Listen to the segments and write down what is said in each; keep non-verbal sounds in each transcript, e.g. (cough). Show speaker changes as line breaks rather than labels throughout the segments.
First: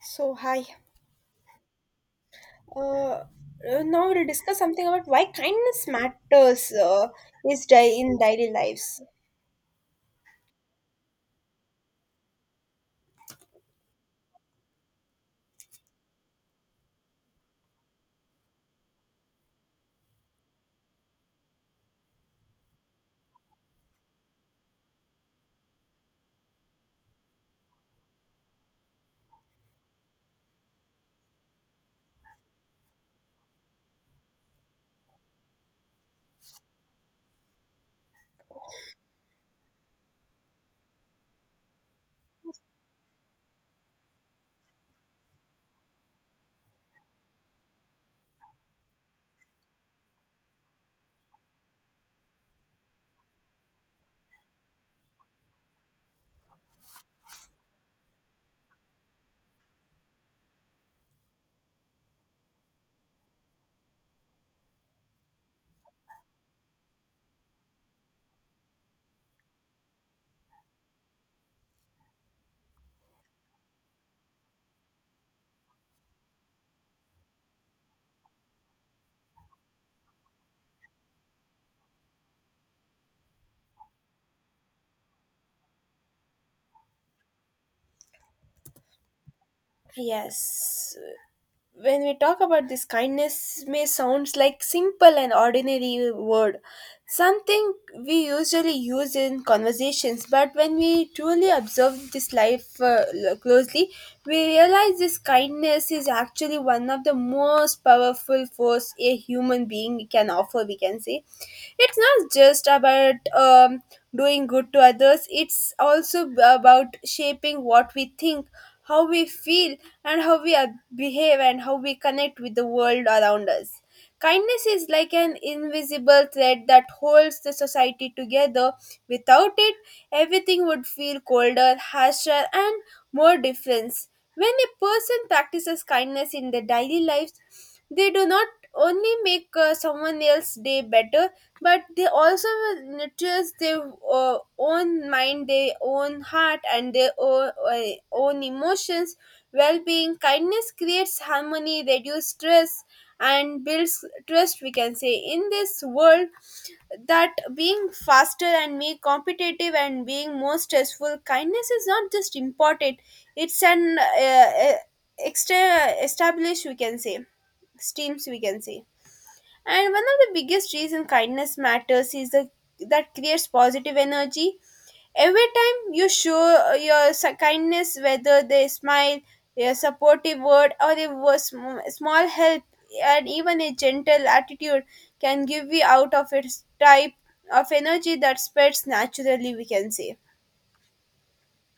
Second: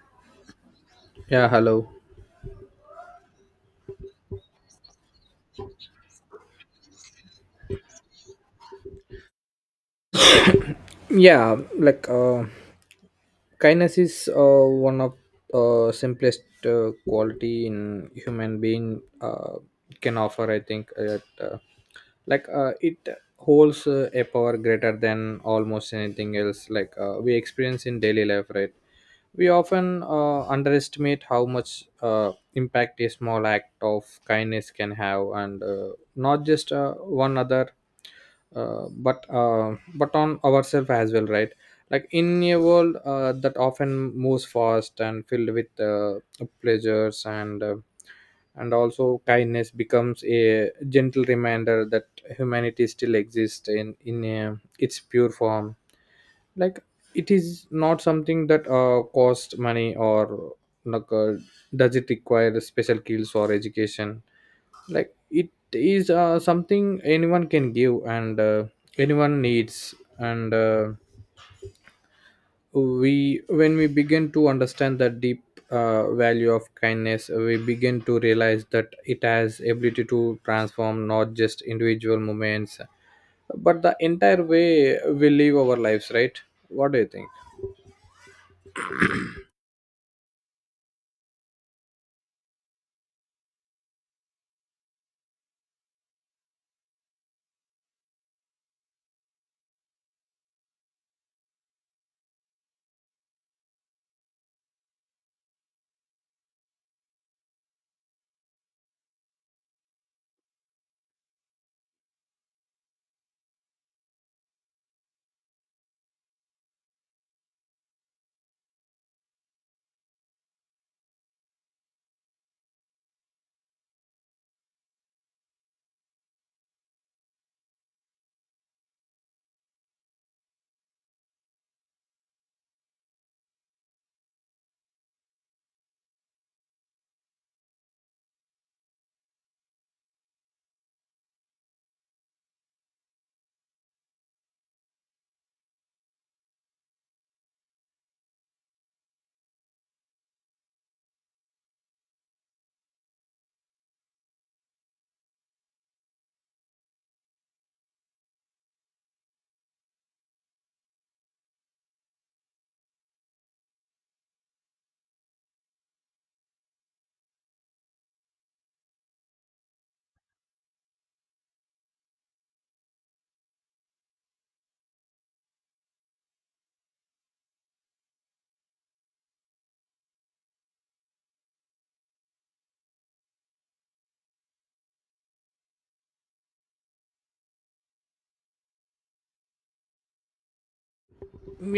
So hi.
Yeah, hello.
Uh, uh, Now we'll discuss something about why kindness matters, in daily lives.
Yeah, like kindness is one of simplest quality in human being can offer, I think. Uh, like it holds a power greater than almost anything else, like we experience in daily life, right? We often underestimate how much impact a small act of kindness can have, and not just one other, but on ourselves as well, right? Like in a world that often moves fast and filled with pleasures, and also kindness becomes a gentle reminder that humanity still exists in its pure form, like it is not something that costs money, or, like, does it require special skills or education? Like, it is something anyone can give, and anyone needs, and we when we begin to understand the deep value of kindness, we begin to realize that it has ability to transform not just individual moments but the entire way we live our lives, right? What do you think?
Yes, when we talk about this, kindness may sounds like simple and ordinary word. Something we usually use in conversations, but when we truly observe this life closely, we realize this kindness is actually one of the most powerful force a human being can offer. We can say it's not just about doing good to others; it's also about shaping what we think, how we feel, and how we behave, and how we connect with the world around us. Kindness is like an invisible thread that holds the society together. Without it, everything would feel colder, harsher, and more difference. When a person practices kindness in their daily lives, they do not only make someone else's day better, but they also nurtures their own mind, their own heart, and their own, own emotions. Well being, kindness creates harmony, reduces stress, and builds trust, we can say, in this world that being faster and being competitive and being more stressful, kindness is not just important, it's an extra established, we can say, streams, we can say. And one of the biggest reason kindness matters is the, that creates positive energy. Every time you show kindness, whether they smile, a supportive word, or a small help, and even a gentle attitude can give you out of its type of energy that spreads naturally, we can say.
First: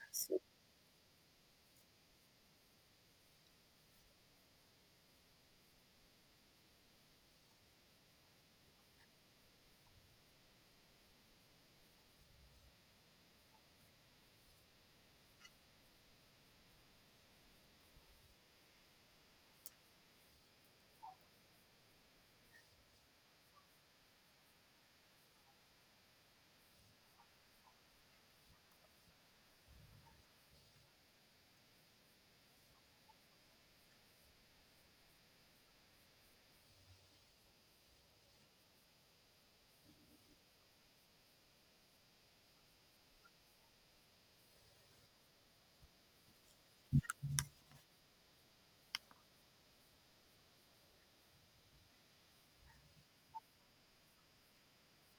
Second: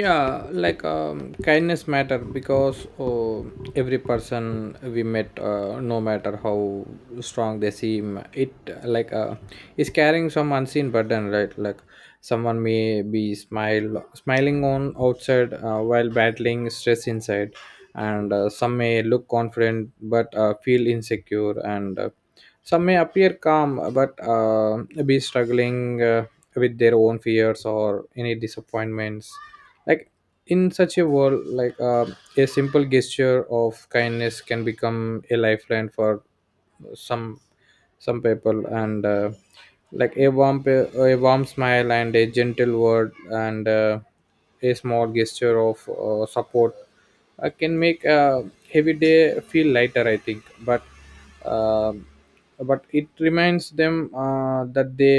Yeah, like kindness matter because, oh, every person we met, no matter how strong they seem, it is carrying some unseen burden, right? Like, someone may be smile smiling on outside while battling stress inside, and some may look confident but feel insecure, and some may appear calm but be struggling with their own fears or any disappointments. Like in such a world, like a simple gesture of kindness can become a lifeline for some some people, and like a warm smile and a gentle word, and a small gesture of support can make a heavy day feel lighter, I think. But um but it reminds them that they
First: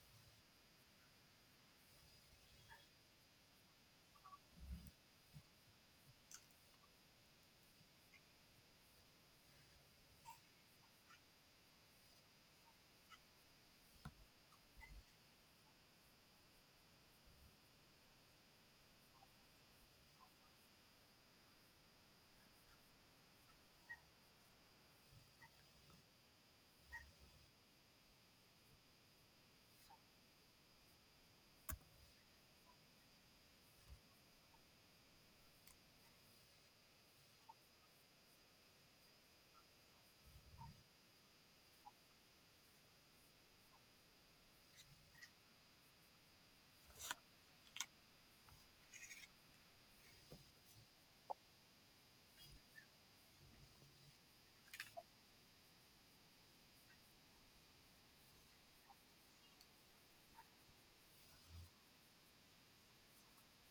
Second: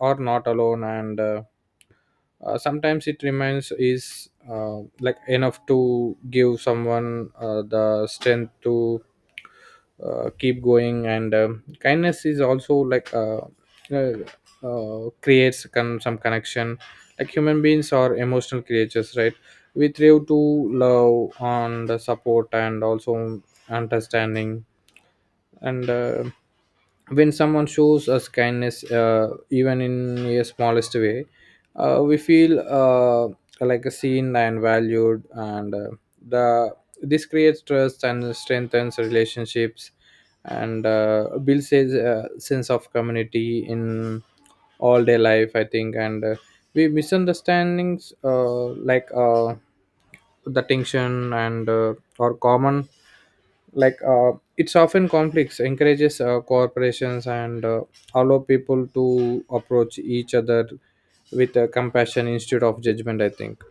are not alone, and sometimes it reminds is like enough to give someone the strength to keep going. And kindness is also, like, uh, creates some connection. Like, human beings are emotional creatures, right? We thrive to love and support and also understanding, and when someone shows us kindness, even in a smallest way, we feel like seen and valued, and the this creates trust and strengthens relationships, and builds a sense of community in all day life, I think. And we misunderstandings, the tension and are common, like it's often conflicts encourages corporations, and allow people to approach each other with compassion instead of judgment, I think.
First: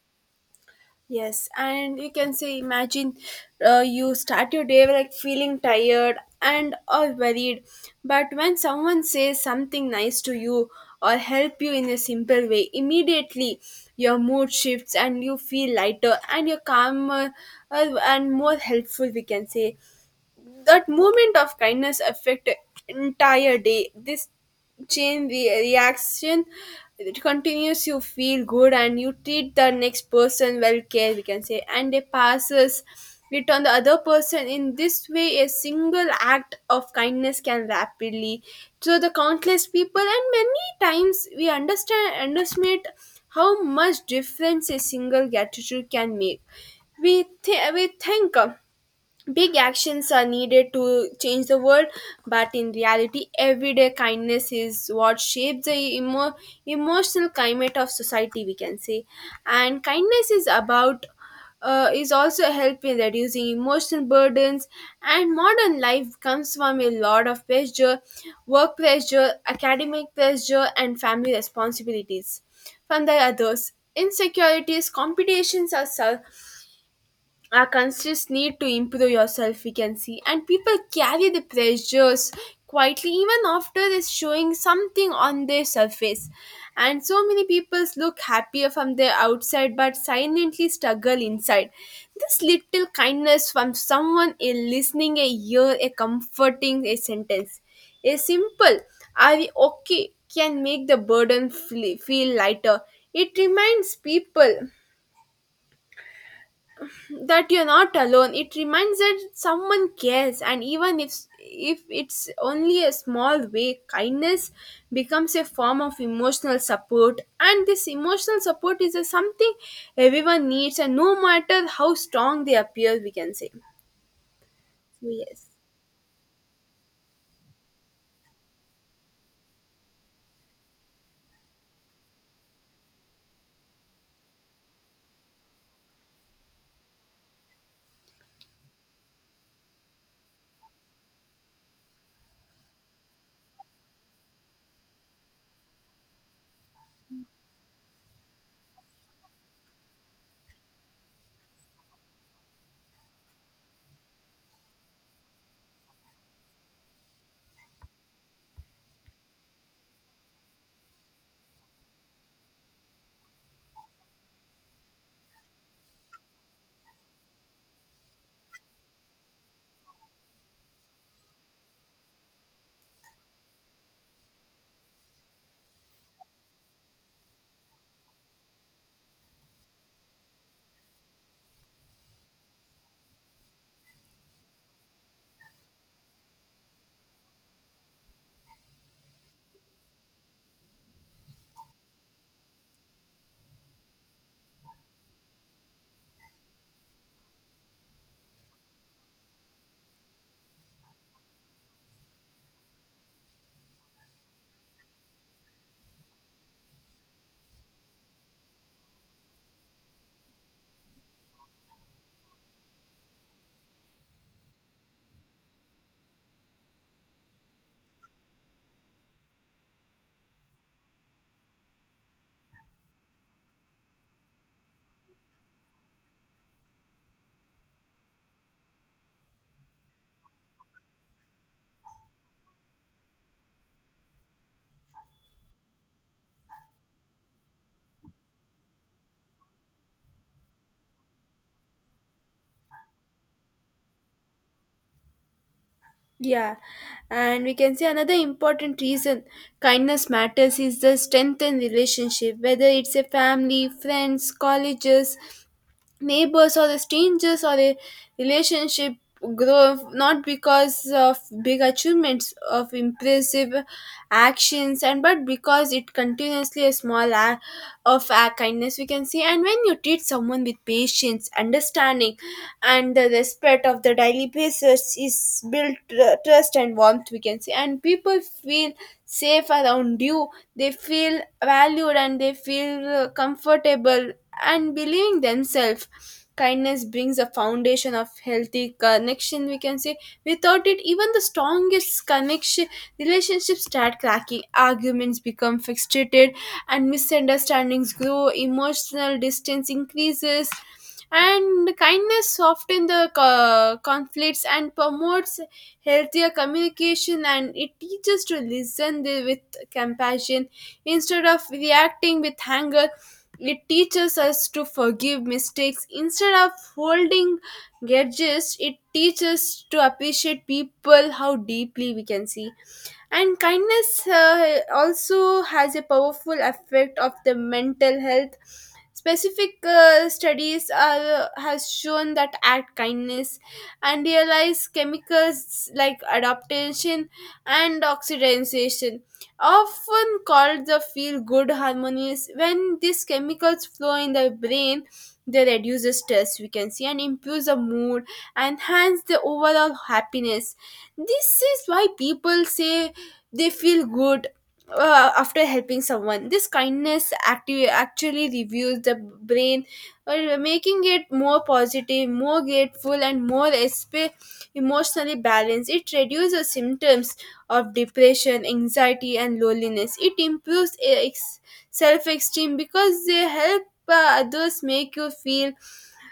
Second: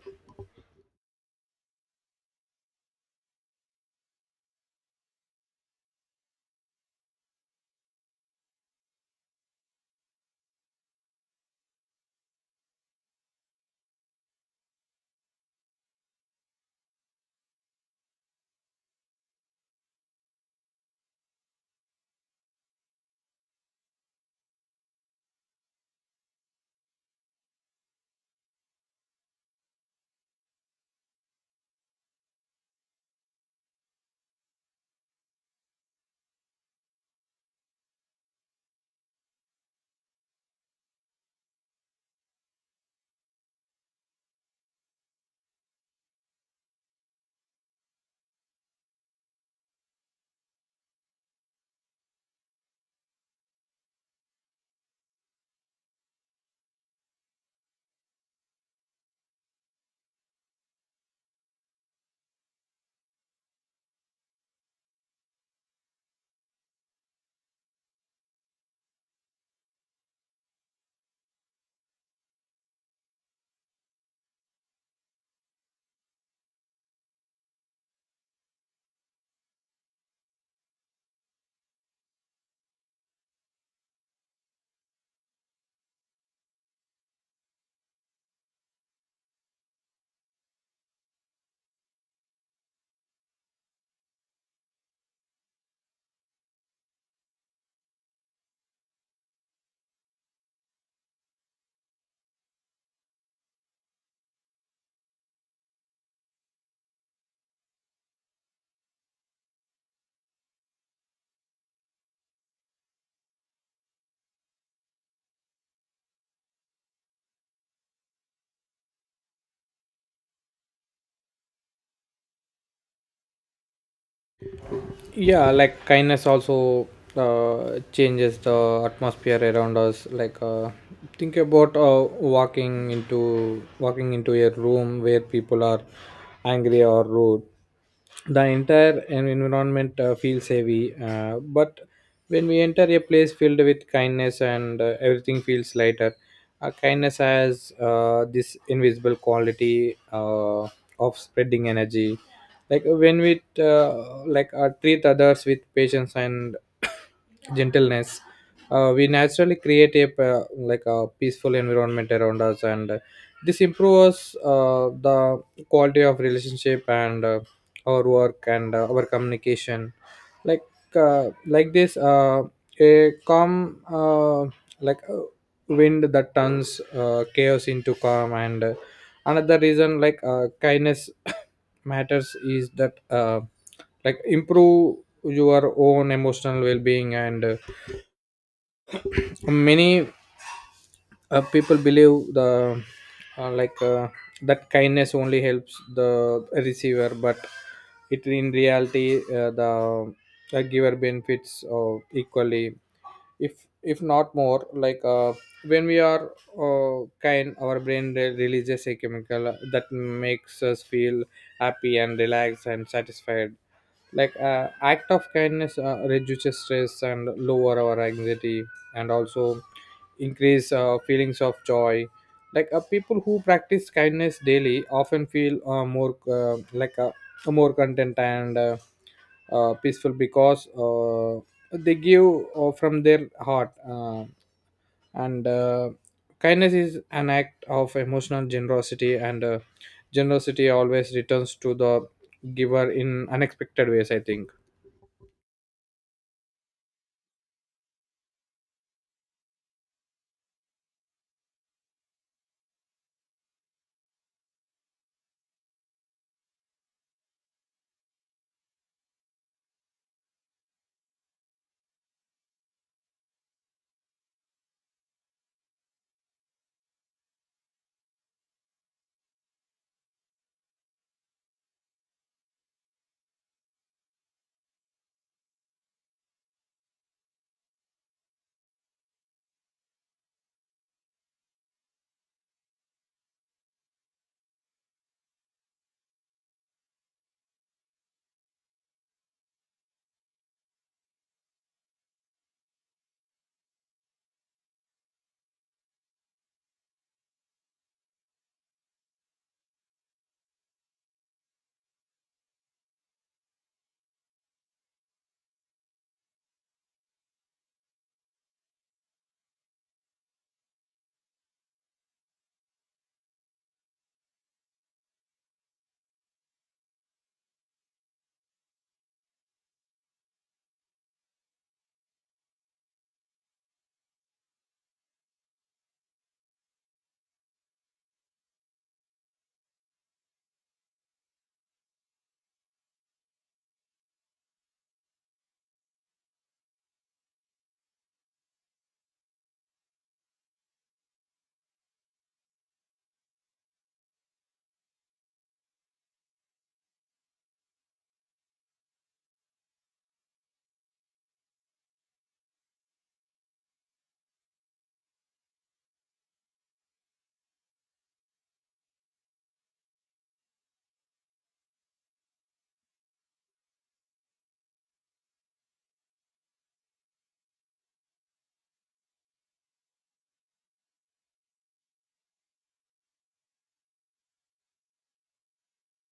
Yes, and you can say, imagine you start your day like feeling tired and or worried, but when someone says something nice to you or help you in a simple way, immediately your mood shifts and you feel lighter and you're calmer and more helpful. We can say that moment of kindness affect entire day. This reaction, it continues, you feel good and you treat the next person well care, we can say, and it passes it on the other person. In this way, a single act of kindness can rapidly to the countless people, and many times we understand underestimate how much difference a single gratitude can make. We think big actions are needed to change the world, but in reality, everyday kindness is what shapes the emotional climate of society, we can say. And kindness is about is also help in reducing emotional burdens, and modern life comes from a lot of pressure, work pressure, academic pressure, and family responsibilities, from the others insecurities, competitions are a conscious need to improve yourself, we can see, and people carry the pressures quietly, even after is showing something on their surface. And so many people look happier from their outside but silently struggle inside. This little kindness from someone, a listening a ear, a comforting a sentence, a simple are we okay, can make the burden feel lighter. It reminds people that you're not alone, it reminds that someone cares, and even if it's only a small way, kindness becomes a form of emotional support, and this emotional support is a something everyone needs, and no matter how strong they appear, we can say. So yes.
Yeah, like kindness also changes the atmosphere around us. Like think about walking into a room where people are angry or rude. The entire environment feels heavy, but when we enter a place filled with kindness, and everything feels lighter. Kindness has this invisible quality of spreading energy. Like when we treat others with patience and (coughs) gentleness, we naturally create a, like, a peaceful environment around us, and this improves the quality of relationship and our work and our communication, like like this a calm, like uh, wind that turns chaos into calm. And another reason, like kindness (coughs) matters, is that like improve your own emotional well-being. And many people believe the like that kindness only helps the receiver, but it, in reality, the giver benefits equally, if not more. Like when we are kind, our brain releases a chemical that makes us feel happy and relaxed and satisfied. Like act of kindness reduces stress and lower our anxiety, and also increase feelings of joy. Like people who practice kindness daily often feel more content and peaceful, because they give from their heart, and kindness is an act of emotional generosity, and generosity always returns to the giver in unexpected ways, I think.
Yeah, and we can say another important reason kindness matters is the strength in relationship, whether it's a family, friends, colleges, neighbors, or the strangers, or a relationship grow not because of big achievements of impressive actions, and but because it continuously a small act of kindness, we can see. And when you treat someone with patience, understanding, and the respect of the daily basis, is built trust and warmth, we can see, and people feel safe around you, they feel valued, and they feel comfortable and believing themselves. Kindness brings a foundation of healthy connection, we can say. Without it, even the strongest connection relationships start cracking, arguments become fixated, and misunderstandings grow, emotional distance increases. And kindness softens the conflicts and promotes healthier communication, and it teaches to listen with compassion instead of reacting with anger. It teaches us to forgive mistakes instead of holding grudges. It teaches to appreciate people how deeply, we can see. And kindness also has a powerful effect of the mental health. Specific studies are, has shown that act kindness and realize chemicals like adaptation and oxidation, often called the feel good hormones. When these chemicals flow in the brain, they reduce the stress, we can see, and improves the mood and enhance the overall happiness. This is why people say they feel good after helping someone. This kindness active actually reviews the brain, making it more positive, more grateful, and more emotionally balanced. It reduces symptoms of depression, anxiety, and loneliness. It improves self-esteem because they help others, make you feel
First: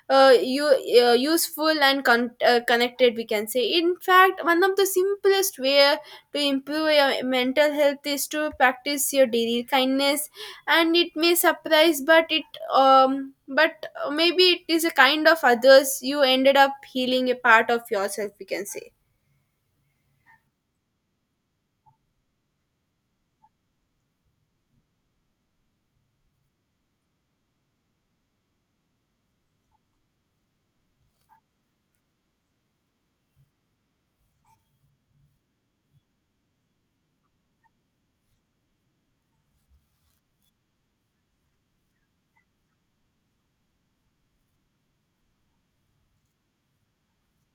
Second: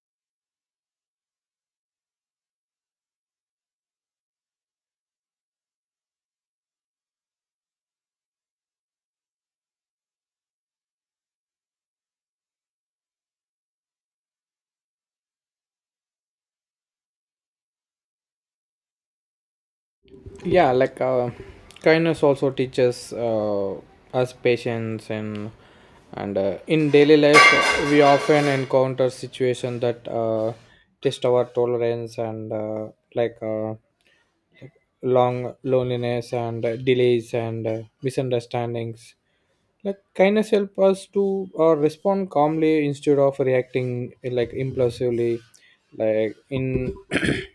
you useful and connected, we can say. In fact, one of the simplest way to improve your mental health is to practice your daily kindness. And it may surprise, but it but maybe it is a kind of others, you ended up healing a part of yourself, we can say.
Yeah, like kindness also teaches us patience, and in daily life we often encounter situations that test our tolerance, and like uh, long loneliness and delays and misunderstandings. Like, kindness help us to respond calmly instead of reacting like impulsively. Like in (clears throat)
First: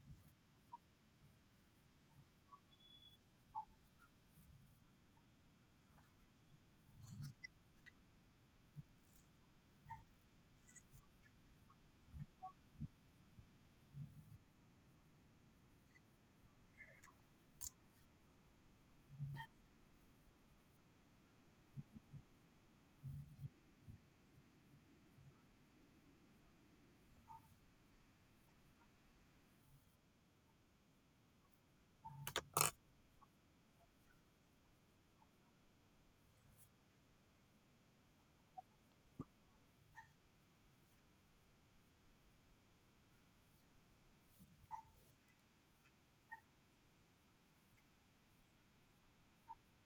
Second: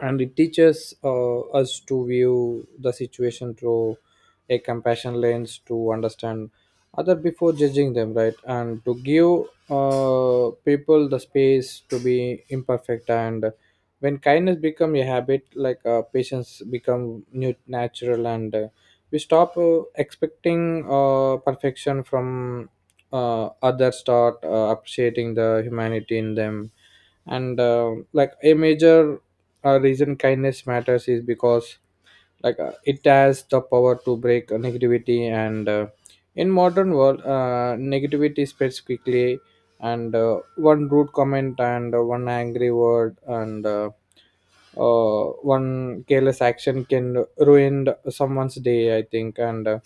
and it teaches us to view the situation through a compassion lens, to understand other before judging them, right, and to give people the space to be imperfect. And when kindness become a habit, like patience become new natural, and we stop expecting perfection from others, start appreciating the humanity in them. And like a major reason kindness matters is because, like it has the power to break negativity. And in modern world, negativity spreads quickly, and one rude comment, and one angry word, and uh, one careless action can ruin someone's day, I think. and uh,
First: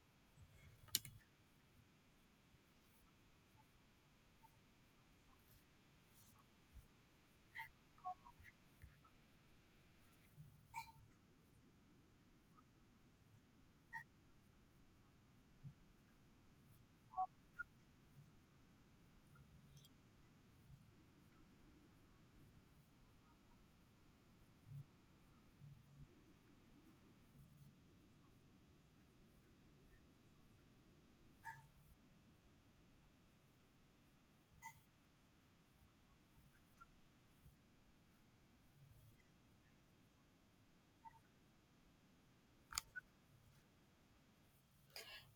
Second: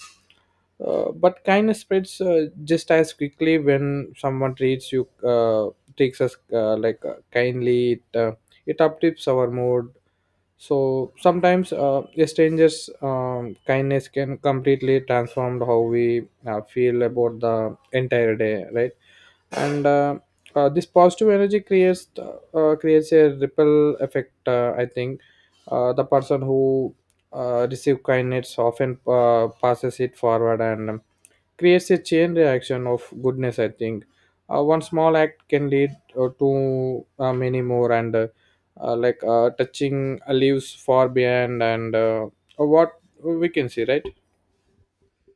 uh, but kindness spreads just as quickly. When someone treats you, takes us like kindly, it uptips our mood. So sometimes a stranger's kindness can completely transform how we feel about the entire day, right? And this positive energy creates a ripple effect, I think. The person who receive kindness often passes it forward, and creates a chain reaction of goodness, I think. One small act can lead to many more, and touching leaves far behind, and what we can see, right?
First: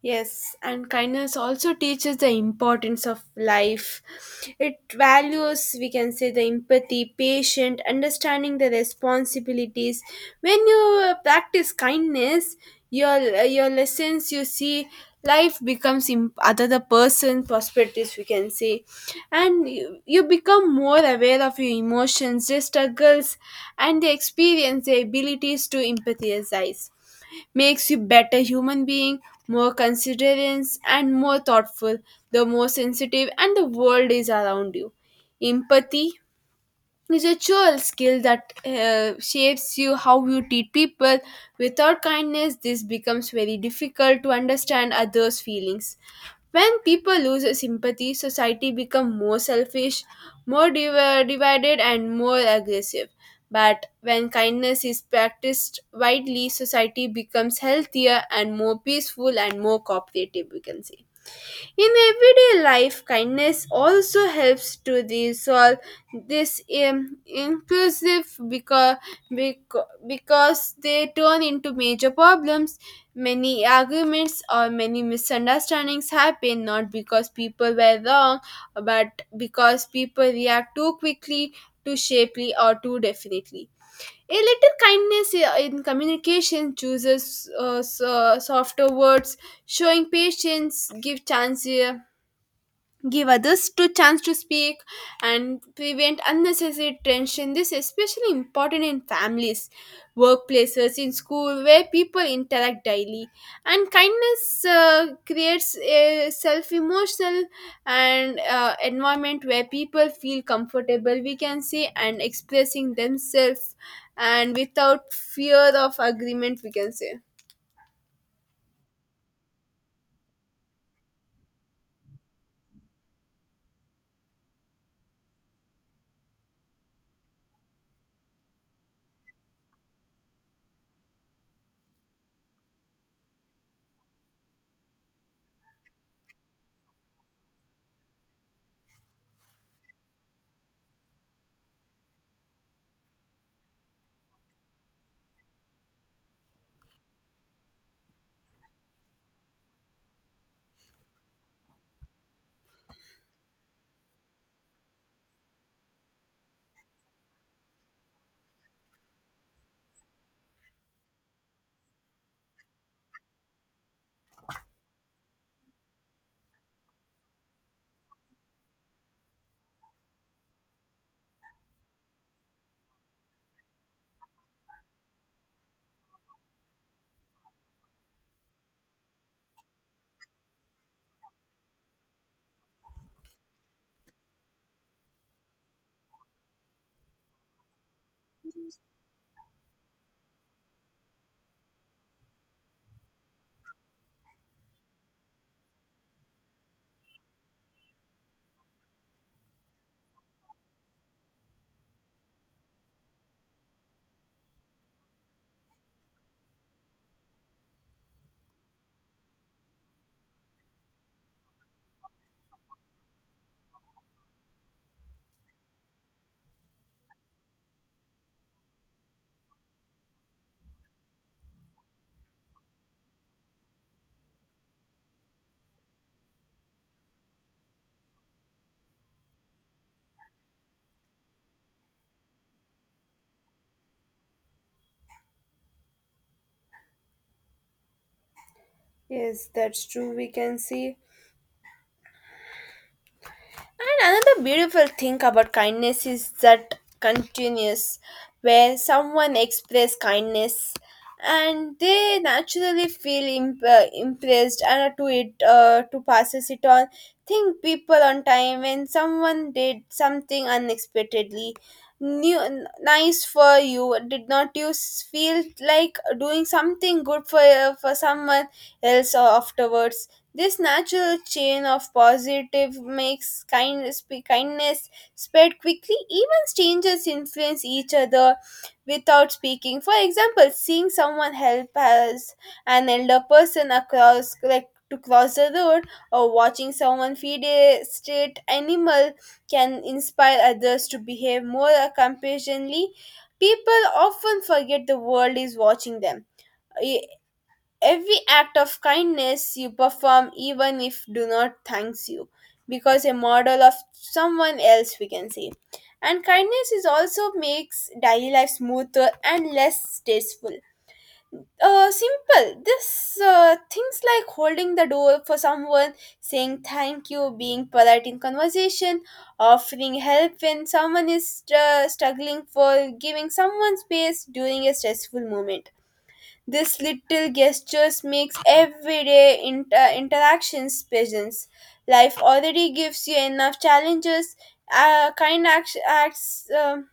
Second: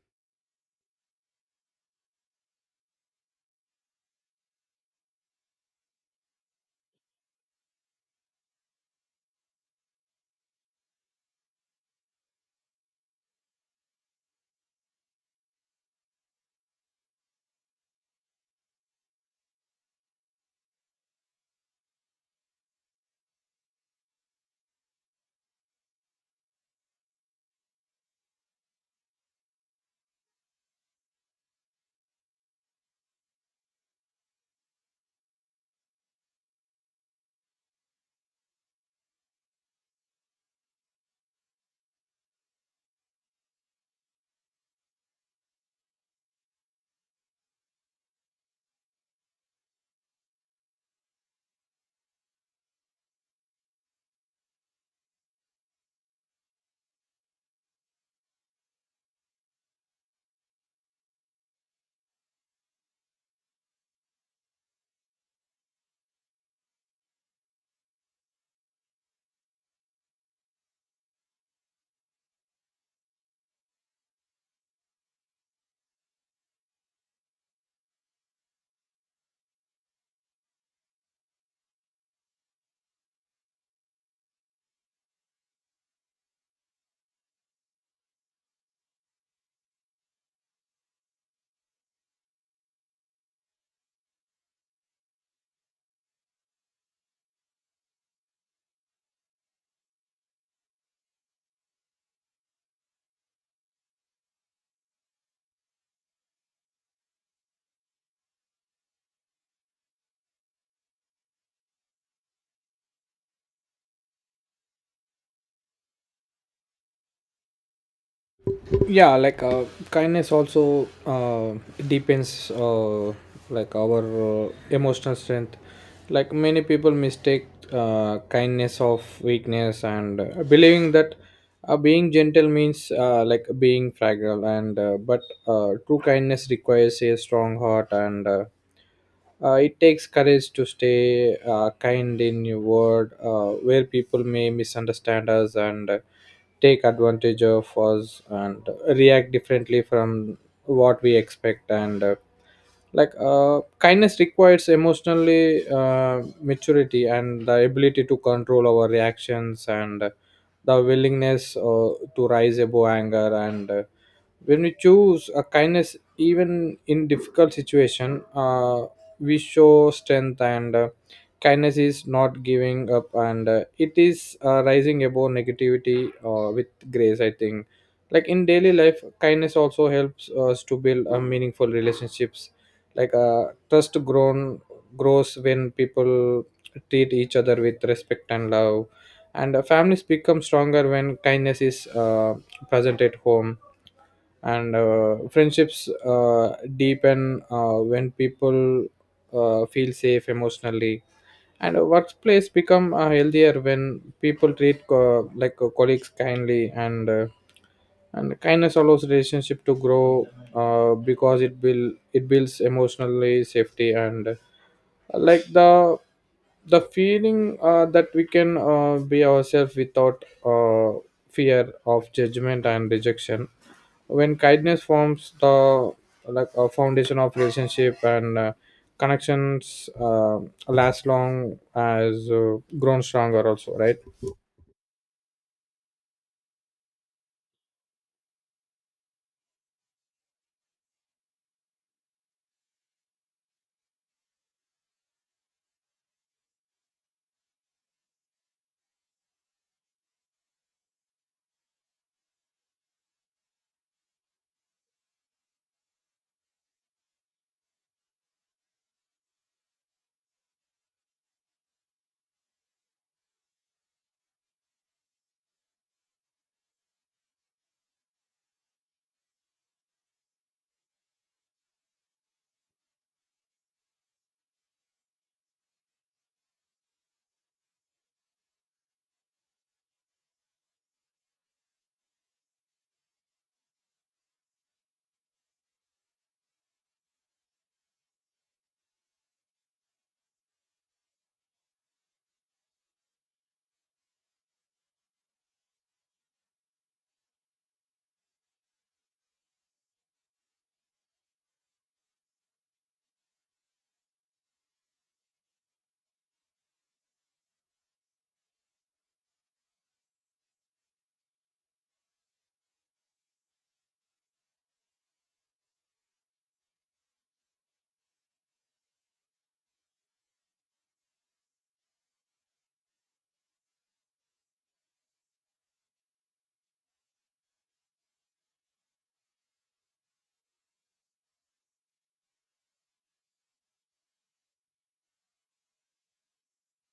Yes, and kindness also teaches the importance of life. It values, we can say, the empathy, patient, understanding the responsibilities. When you practice kindness, your your lessons you see, life becomes other the person perspectives, we can say, and you become more aware of your emotions, your struggles, and the experience. The abilities to empathize makes you better human being, more considerate and more thoughtful, the more sensitive, and the world is around you. Empathy is a dual skill that shapes you how you treat people. Without kindness, this becomes very difficult to understand others' feelings. When people lose sympathy, society becomes more selfish, more divided, and more aggressive. But when kindness is practiced widely, society becomes healthier and more peaceful and more cooperative, we can say. In everyday life, kindness also helps to resolve this inclusive because they turn into major problems. Many arguments or many misunderstandings happen not because people were wrong, but because people react too quickly, too shapely, or too definitely. A little kindness in communication chooses softer words, showing patience, give chance. Give others to chance to speak and prevent unnecessary tension. This is especially important in families, workplaces, in school where people interact daily. And kindness creates a self emotional and environment where people feel comfortable, we can say, and expressing themselves and without fear of agreement, we can say.
Yeah, like kindness also depends like our emotional strength. Like many people mistake kindness of weakness, and believing that being gentle means like being fragile, and but true kindness requires a strong heart, and it takes courage to stay kind in your word, where people may misunderstand us, and take advantage of us, and react differently from what we expect. And kindness requires emotionally maturity, and the ability to control our reactions, and the willingness to rise above anger. And when we choose a kindness, even in difficult situation, we show strength. And kindness is not giving up, and it is rising above negativity with grace, I think. Like in daily life, kindness also helps us to build meaningful relationships. Like trust grown grows when people treat each other with respect and love, and families become stronger when kindness is present at home, and friendships deepen when people feel safe emotionally, and a workplace become healthier when people treat colleagues kindly, and kindness allows relationship to grow because it builds emotionally safety, and like the feeling that we can be ourselves without fear of judgment and rejection. When kindness forms the, like, a foundation of relationship, and connections last long as grown stronger also, right?
Yes, that's true. We can see. And another beautiful thing about kindness is that continuous, where someone express kindness and they naturally feel impressed and to passes it on. Think people on time when someone did something unexpectedly nice for you, did not you feel like doing something good for someone else afterwards. This natural chain of positive makes kindness spread quickly. Even strangers influence each other without speaking. For example, seeing someone help as an elder person across like to cross the road, or watching someone feed a stray animal, can inspire others to behave more compassionately. People often forget the world is watching them. Every act of kindness you perform, even if do not thanks you, because a model of someone else, we can say. And kindness is also makes daily life smoother and less stressful. Simple. This things like holding the door for someone, saying thank you, being polite in conversation, offering help when someone is struggling, for giving someone space during a stressful moment, this little gestures makes everyday interactions pleasant. Life already gives you enough challenges. Uh, kind act- acts um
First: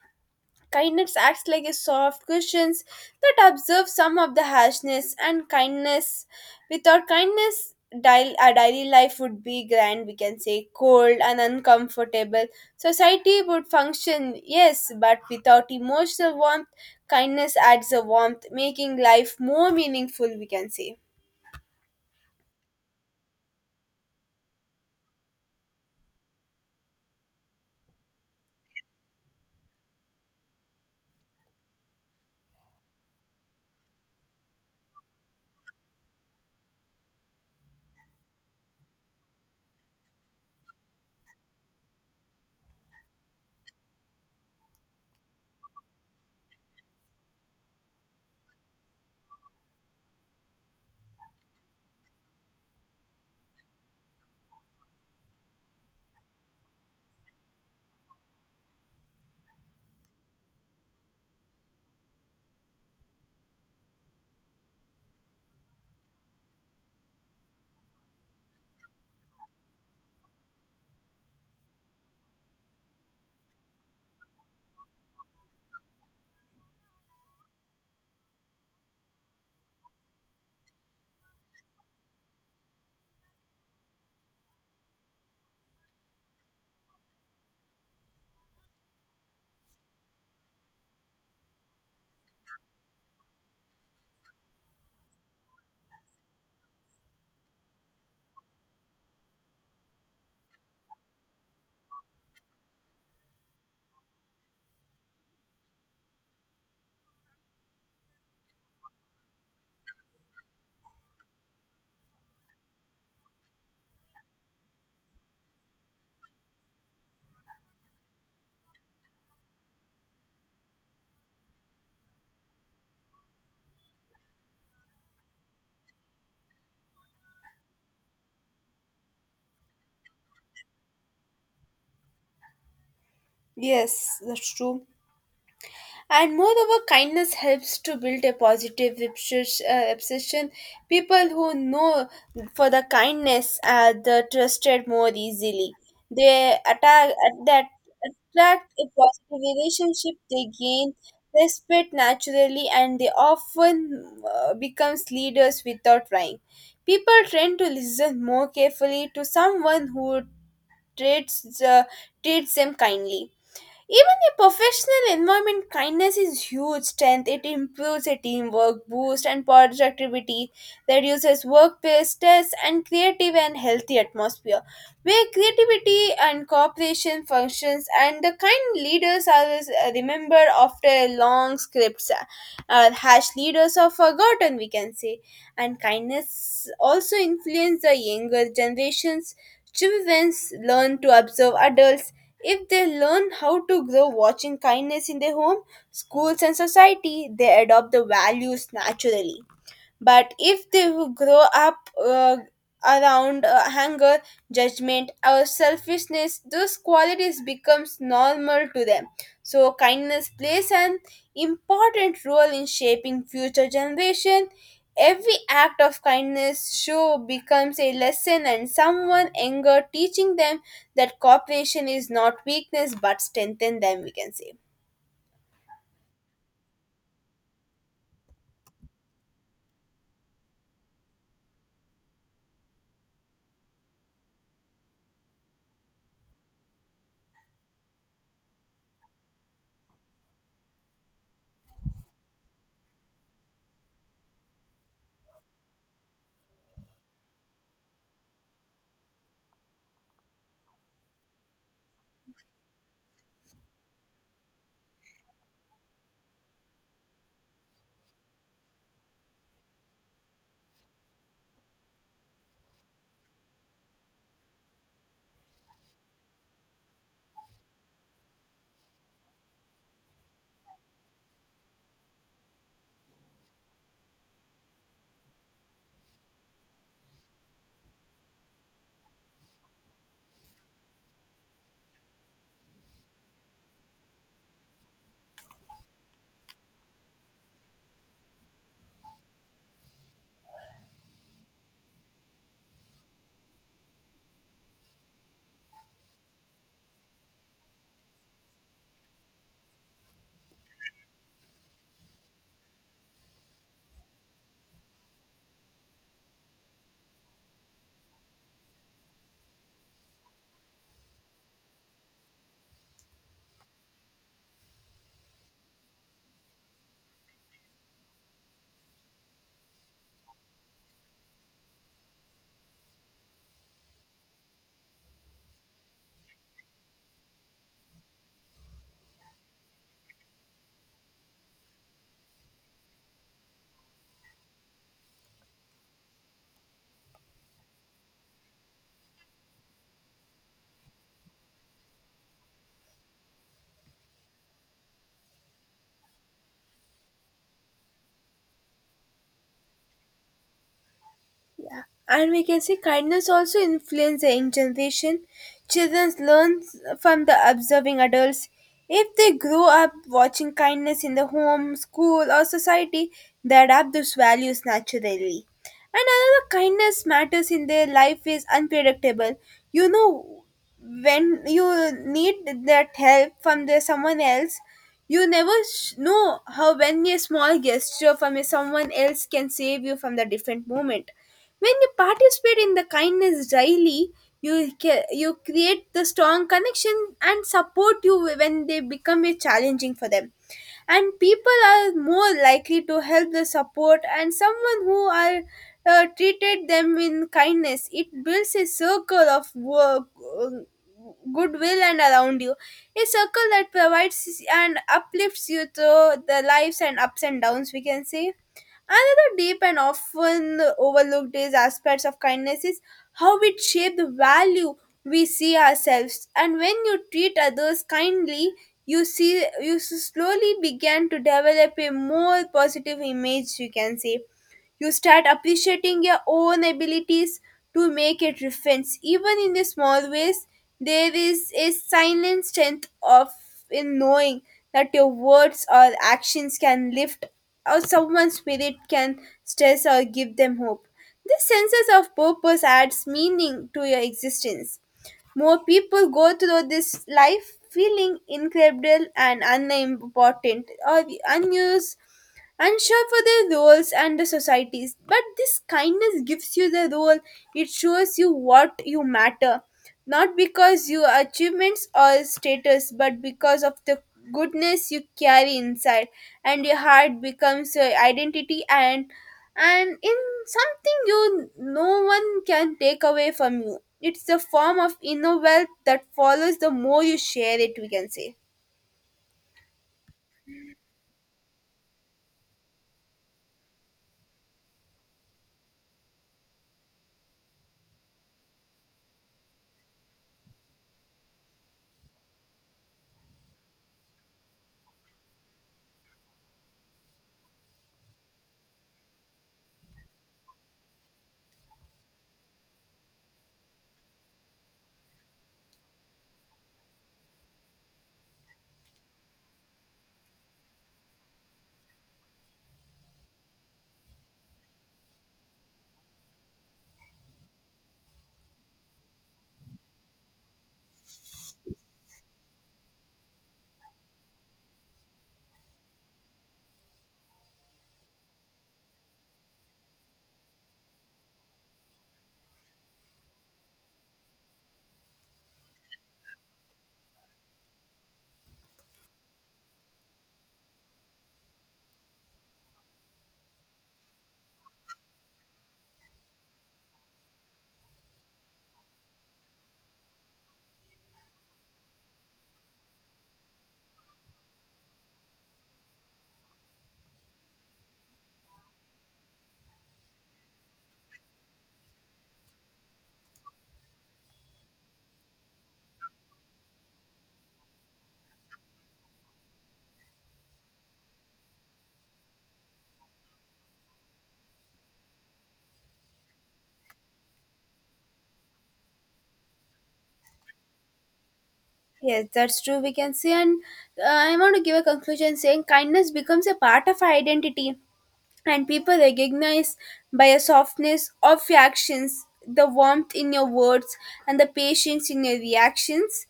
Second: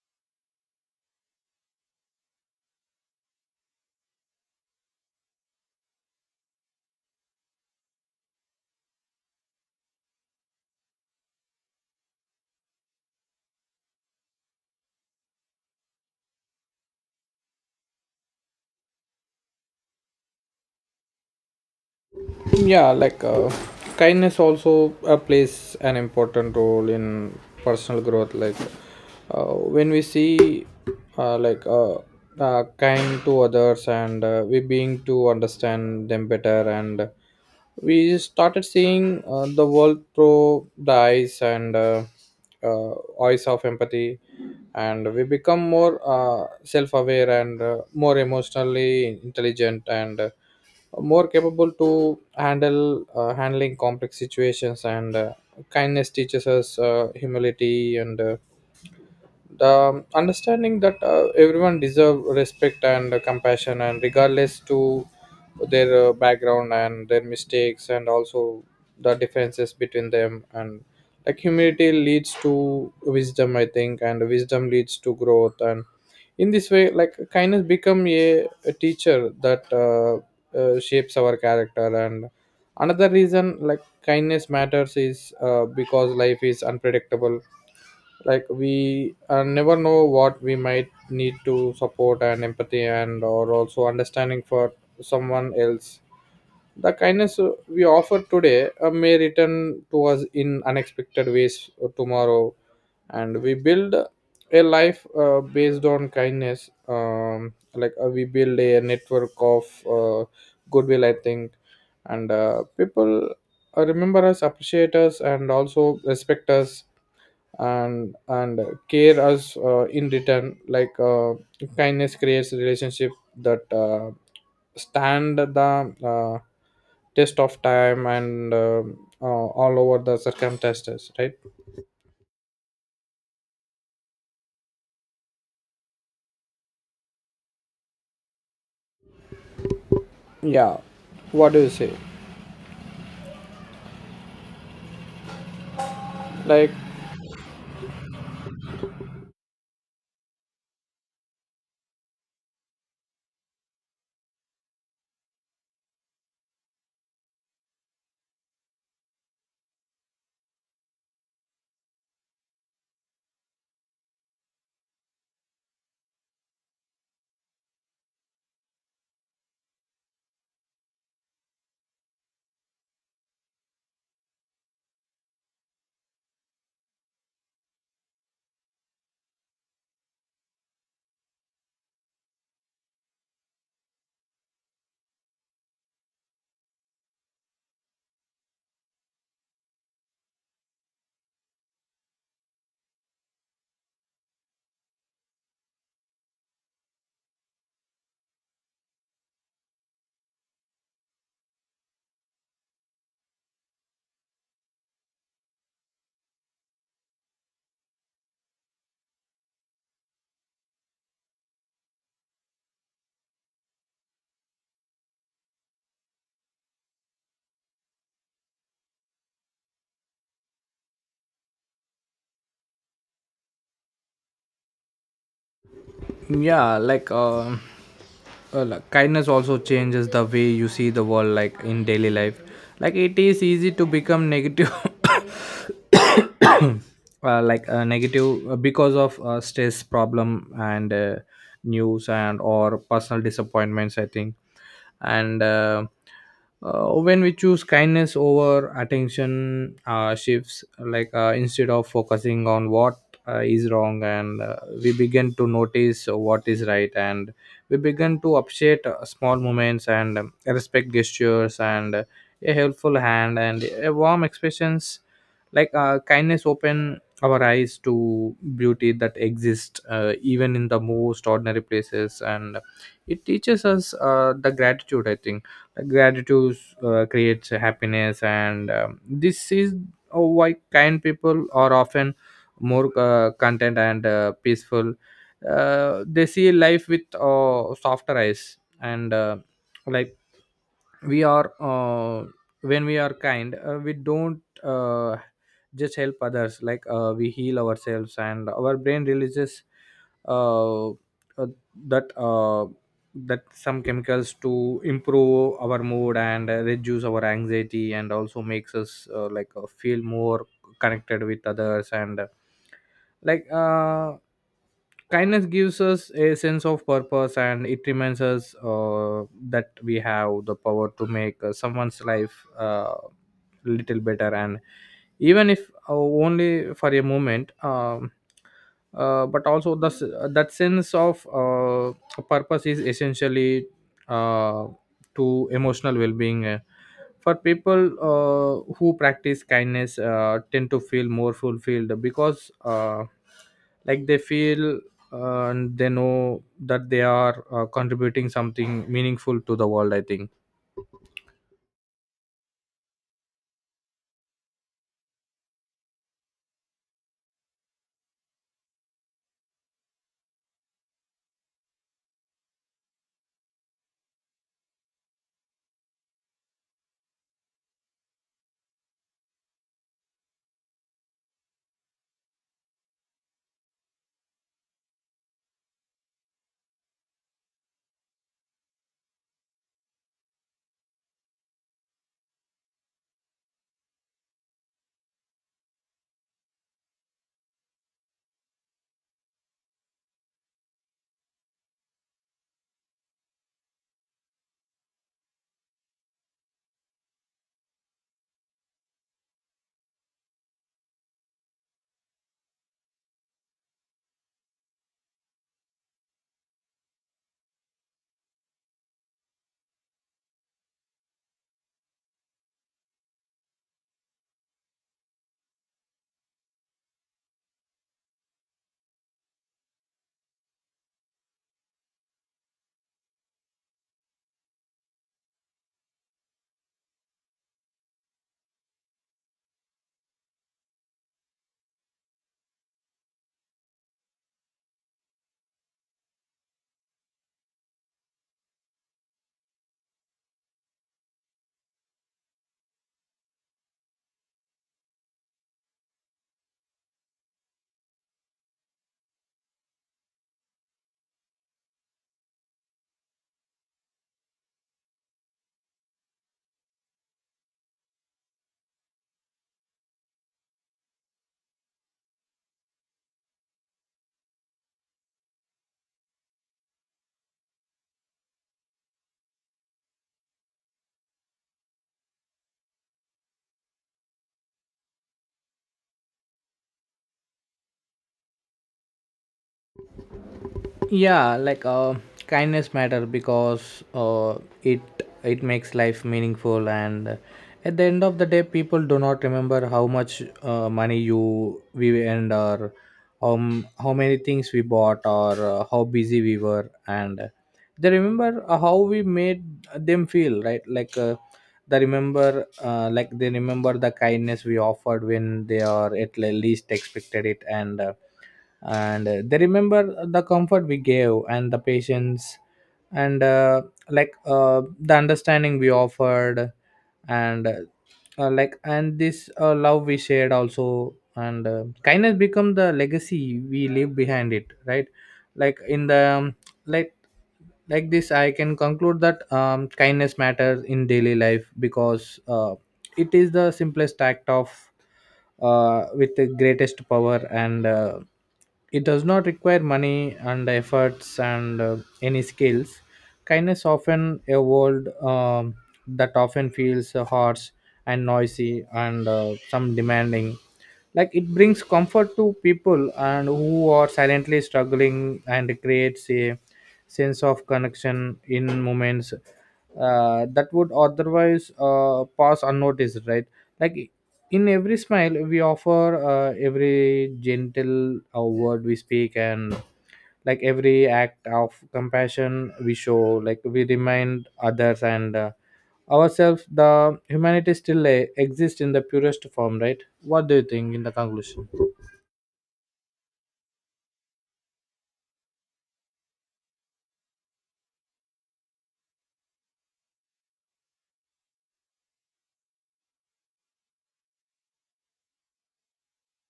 Kindness acts like a soft cushion that absorbs some of the harshness and kindness. Without kindness, daily, our daily life would be grand, we can say, cold and uncomfortable. Society would function, yes, but without emotional warmth, kindness adds a warmth, making life more meaningful, we can say.
Yeah, like kindness also plays an important role in personal growth. Like when we see uh, like uh, kind to others, and we being to understand them better, and we started seeing the world through the eyes, and uh, eyes of empathy, and we become more self-aware and more emotionally intelligent and more capable to handle handling complex situations. And kindness teaches us humility and the understanding that everyone deserve respect and compassion, and regardless to their background and their mistakes and also the differences between them. And like humility leads to wisdom, I think, and wisdom leads to growth. And in this way, like kindness become a teacher that shapes our character. And another reason, like kindness matters, is because life is unpredictable. Like we never know what we might need, to support and empathy and or also understanding for someone else. The kindness we offer today may return to us in unexpected ways tomorrow. And we build a life based on kindness, like we build a network of uh, goodwill, I think. And people remember us, appreciate us, and also respect us, and care us in return. Like kindness creates relationship that stand the uh, test of time, and all over the circumstances, right?
Yes, that's true. And moreover, kindness helps to build a positive obsession.
Yeah,
People
what
who
do you say?
know for the kindness are the trusted more easily. They
Like,
attack that attract a positive relationship. They gain respect naturally, and they often becomes leaders without trying. People tend to listen more carefully to someone who treats uh, treats them kindly. Even a professional environment, kindness is huge strength. It improves a teamwork, boosts and productivity, reduces workplace stress, and creative and healthy atmosphere where creativity and cooperation functions. And the kind leaders are remembered after long scripts. Harsh leaders are forgotten, we can say. And kindness also influences the younger generations. Children learn to observe adults. If they learn how to grow watching kindness in their home, schools, and society, they adopt the values naturally. But if they who grow up around anger, judgment, or selfishness, those qualities becomes normal to them. So kindness plays an important role in shaping future generation. Every act of kindness show becomes a lesson and someone anger teaching them that cooperation is not weakness but strengthen them, we can say.
yeah, like, kindness also changes the way you see the world, like in daily life, like It is easy to become negative (laughs) (coughs) negative because of stress problem and news and or personal disappointments I think. And uh, uh, when we choose kindness over attention shifts, instead of focusing on what is wrong, and we begin to notice what is right, and we begin to appreciate small moments and respect gestures and a helpful hand and a warm expressions. Kindness open our eyes to beauty that exists even in the most ordinary places, and it teaches us the gratitude, I think. Like, gratitude creates happiness, and this is why kind people are often more content and peaceful. They see life with softer eyes, and like we are when we are kind, we don't just help others, we heal ourselves, and our brain releases uh, uh, that that some chemicals to improve our mood and reduce our anxiety, and also makes us feel more connected with others. And like Kindness gives us a sense of purpose, and it reminds us that we have the power to make someone's life little better, and even if only for a moment. But also that sense of purpose is essentially, uh, to emotional well-being, for people who practice kindness tend to feel more fulfilled, because they feel and they know that they are contributing something meaningful to the world, I think.
Yeah. And we can see kindness also influence the young generation. Children learn from the observing adults. If they grow up watching kindness in the home, school, or society, they adapt those values naturally. And another kindness matters in their life is unpredictable. You know, when you need that help from the someone else, you never know how when a small gesture from a someone else can save you from the different moment. When you participate in the kindness daily, you create the strong connection and support you when they become a challenging for them. And people are more likely to help the support and someone who are treated them in kindness. It builds a circle of work, uh, goodwill and around you, a circle that provides and uplifts you through the lives and ups and downs, we can say. Another deep and often overlooked is aspects of kindness is how it shapes the value we see ourselves. And when you treat others kindly, you see you slowly begin to develop a more positive image, you can say. You start appreciating your own abilities to make a difference, even in the small ways. There is a silent strength of in knowing that your words or actions can lift or someone's spirit can stress or give them hope. This sense of purpose adds meaning to your existence. More people go through this life feeling incredible and unimportant or unused, unsure for their roles and the societies. But this kindness gives you the role, it shows you what you matter, not because your achievements or status, but because of the goodness you carry inside, and your heart becomes your identity, and in something you no one can take away from you. It's a form of inner wealth that follows the more you share it, we can say.
Yeah. Kindness matter because it it makes life meaningful. And At the end of the day, people do not remember how much money you we earned, or how many things we bought, or how busy we were, and they remember how we made them feel, right? They remember the kindness we offered when they are least expected it. And They remember the comfort we gave and the patience and the understanding we offered and uh, and this love we shared also. And Kindness become the legacy we leave behind it, right? like in the like like this, I can conclude that kindness matters in daily life because it is the simplest act of with the greatest power, and it does not require money and efforts and any skills. Kindness often a world that often feels harsh and noisy and some demanding. Like, it brings comfort to people and who are silently struggling, and creates a sense of connection in moments that would otherwise pass unnoticed, right? Like, in every smile we offer, every gentle word we speak, and like every act of compassion we show, like we remind others and ourselves the humanity still exists in the purest form, right? What do you think in the conclusion?
Yes, that's true. We can see, and I want to give a conclusion saying kindness becomes a part of our identity and people recognize by a softness of your actions, the warmth in your words, and the patience in your reactions.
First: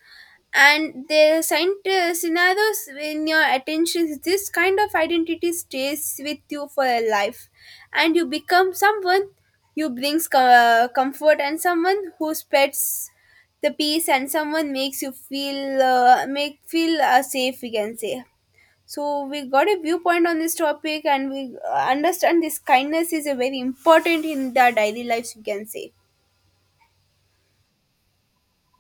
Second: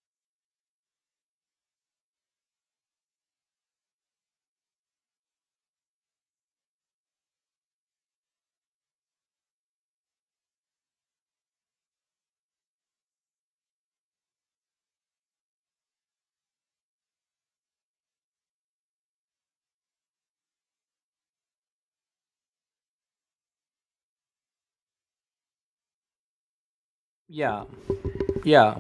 And the scenarios in your attention, this kind of identity stays with you for a life, and you become someone who brings comfort and someone who spreads the peace and someone makes you feel make feel safe. We can say, so we got a viewpoint on this topic and we understand this kindness is a very important in the daily lives, you can say.
Yeah. Yeah.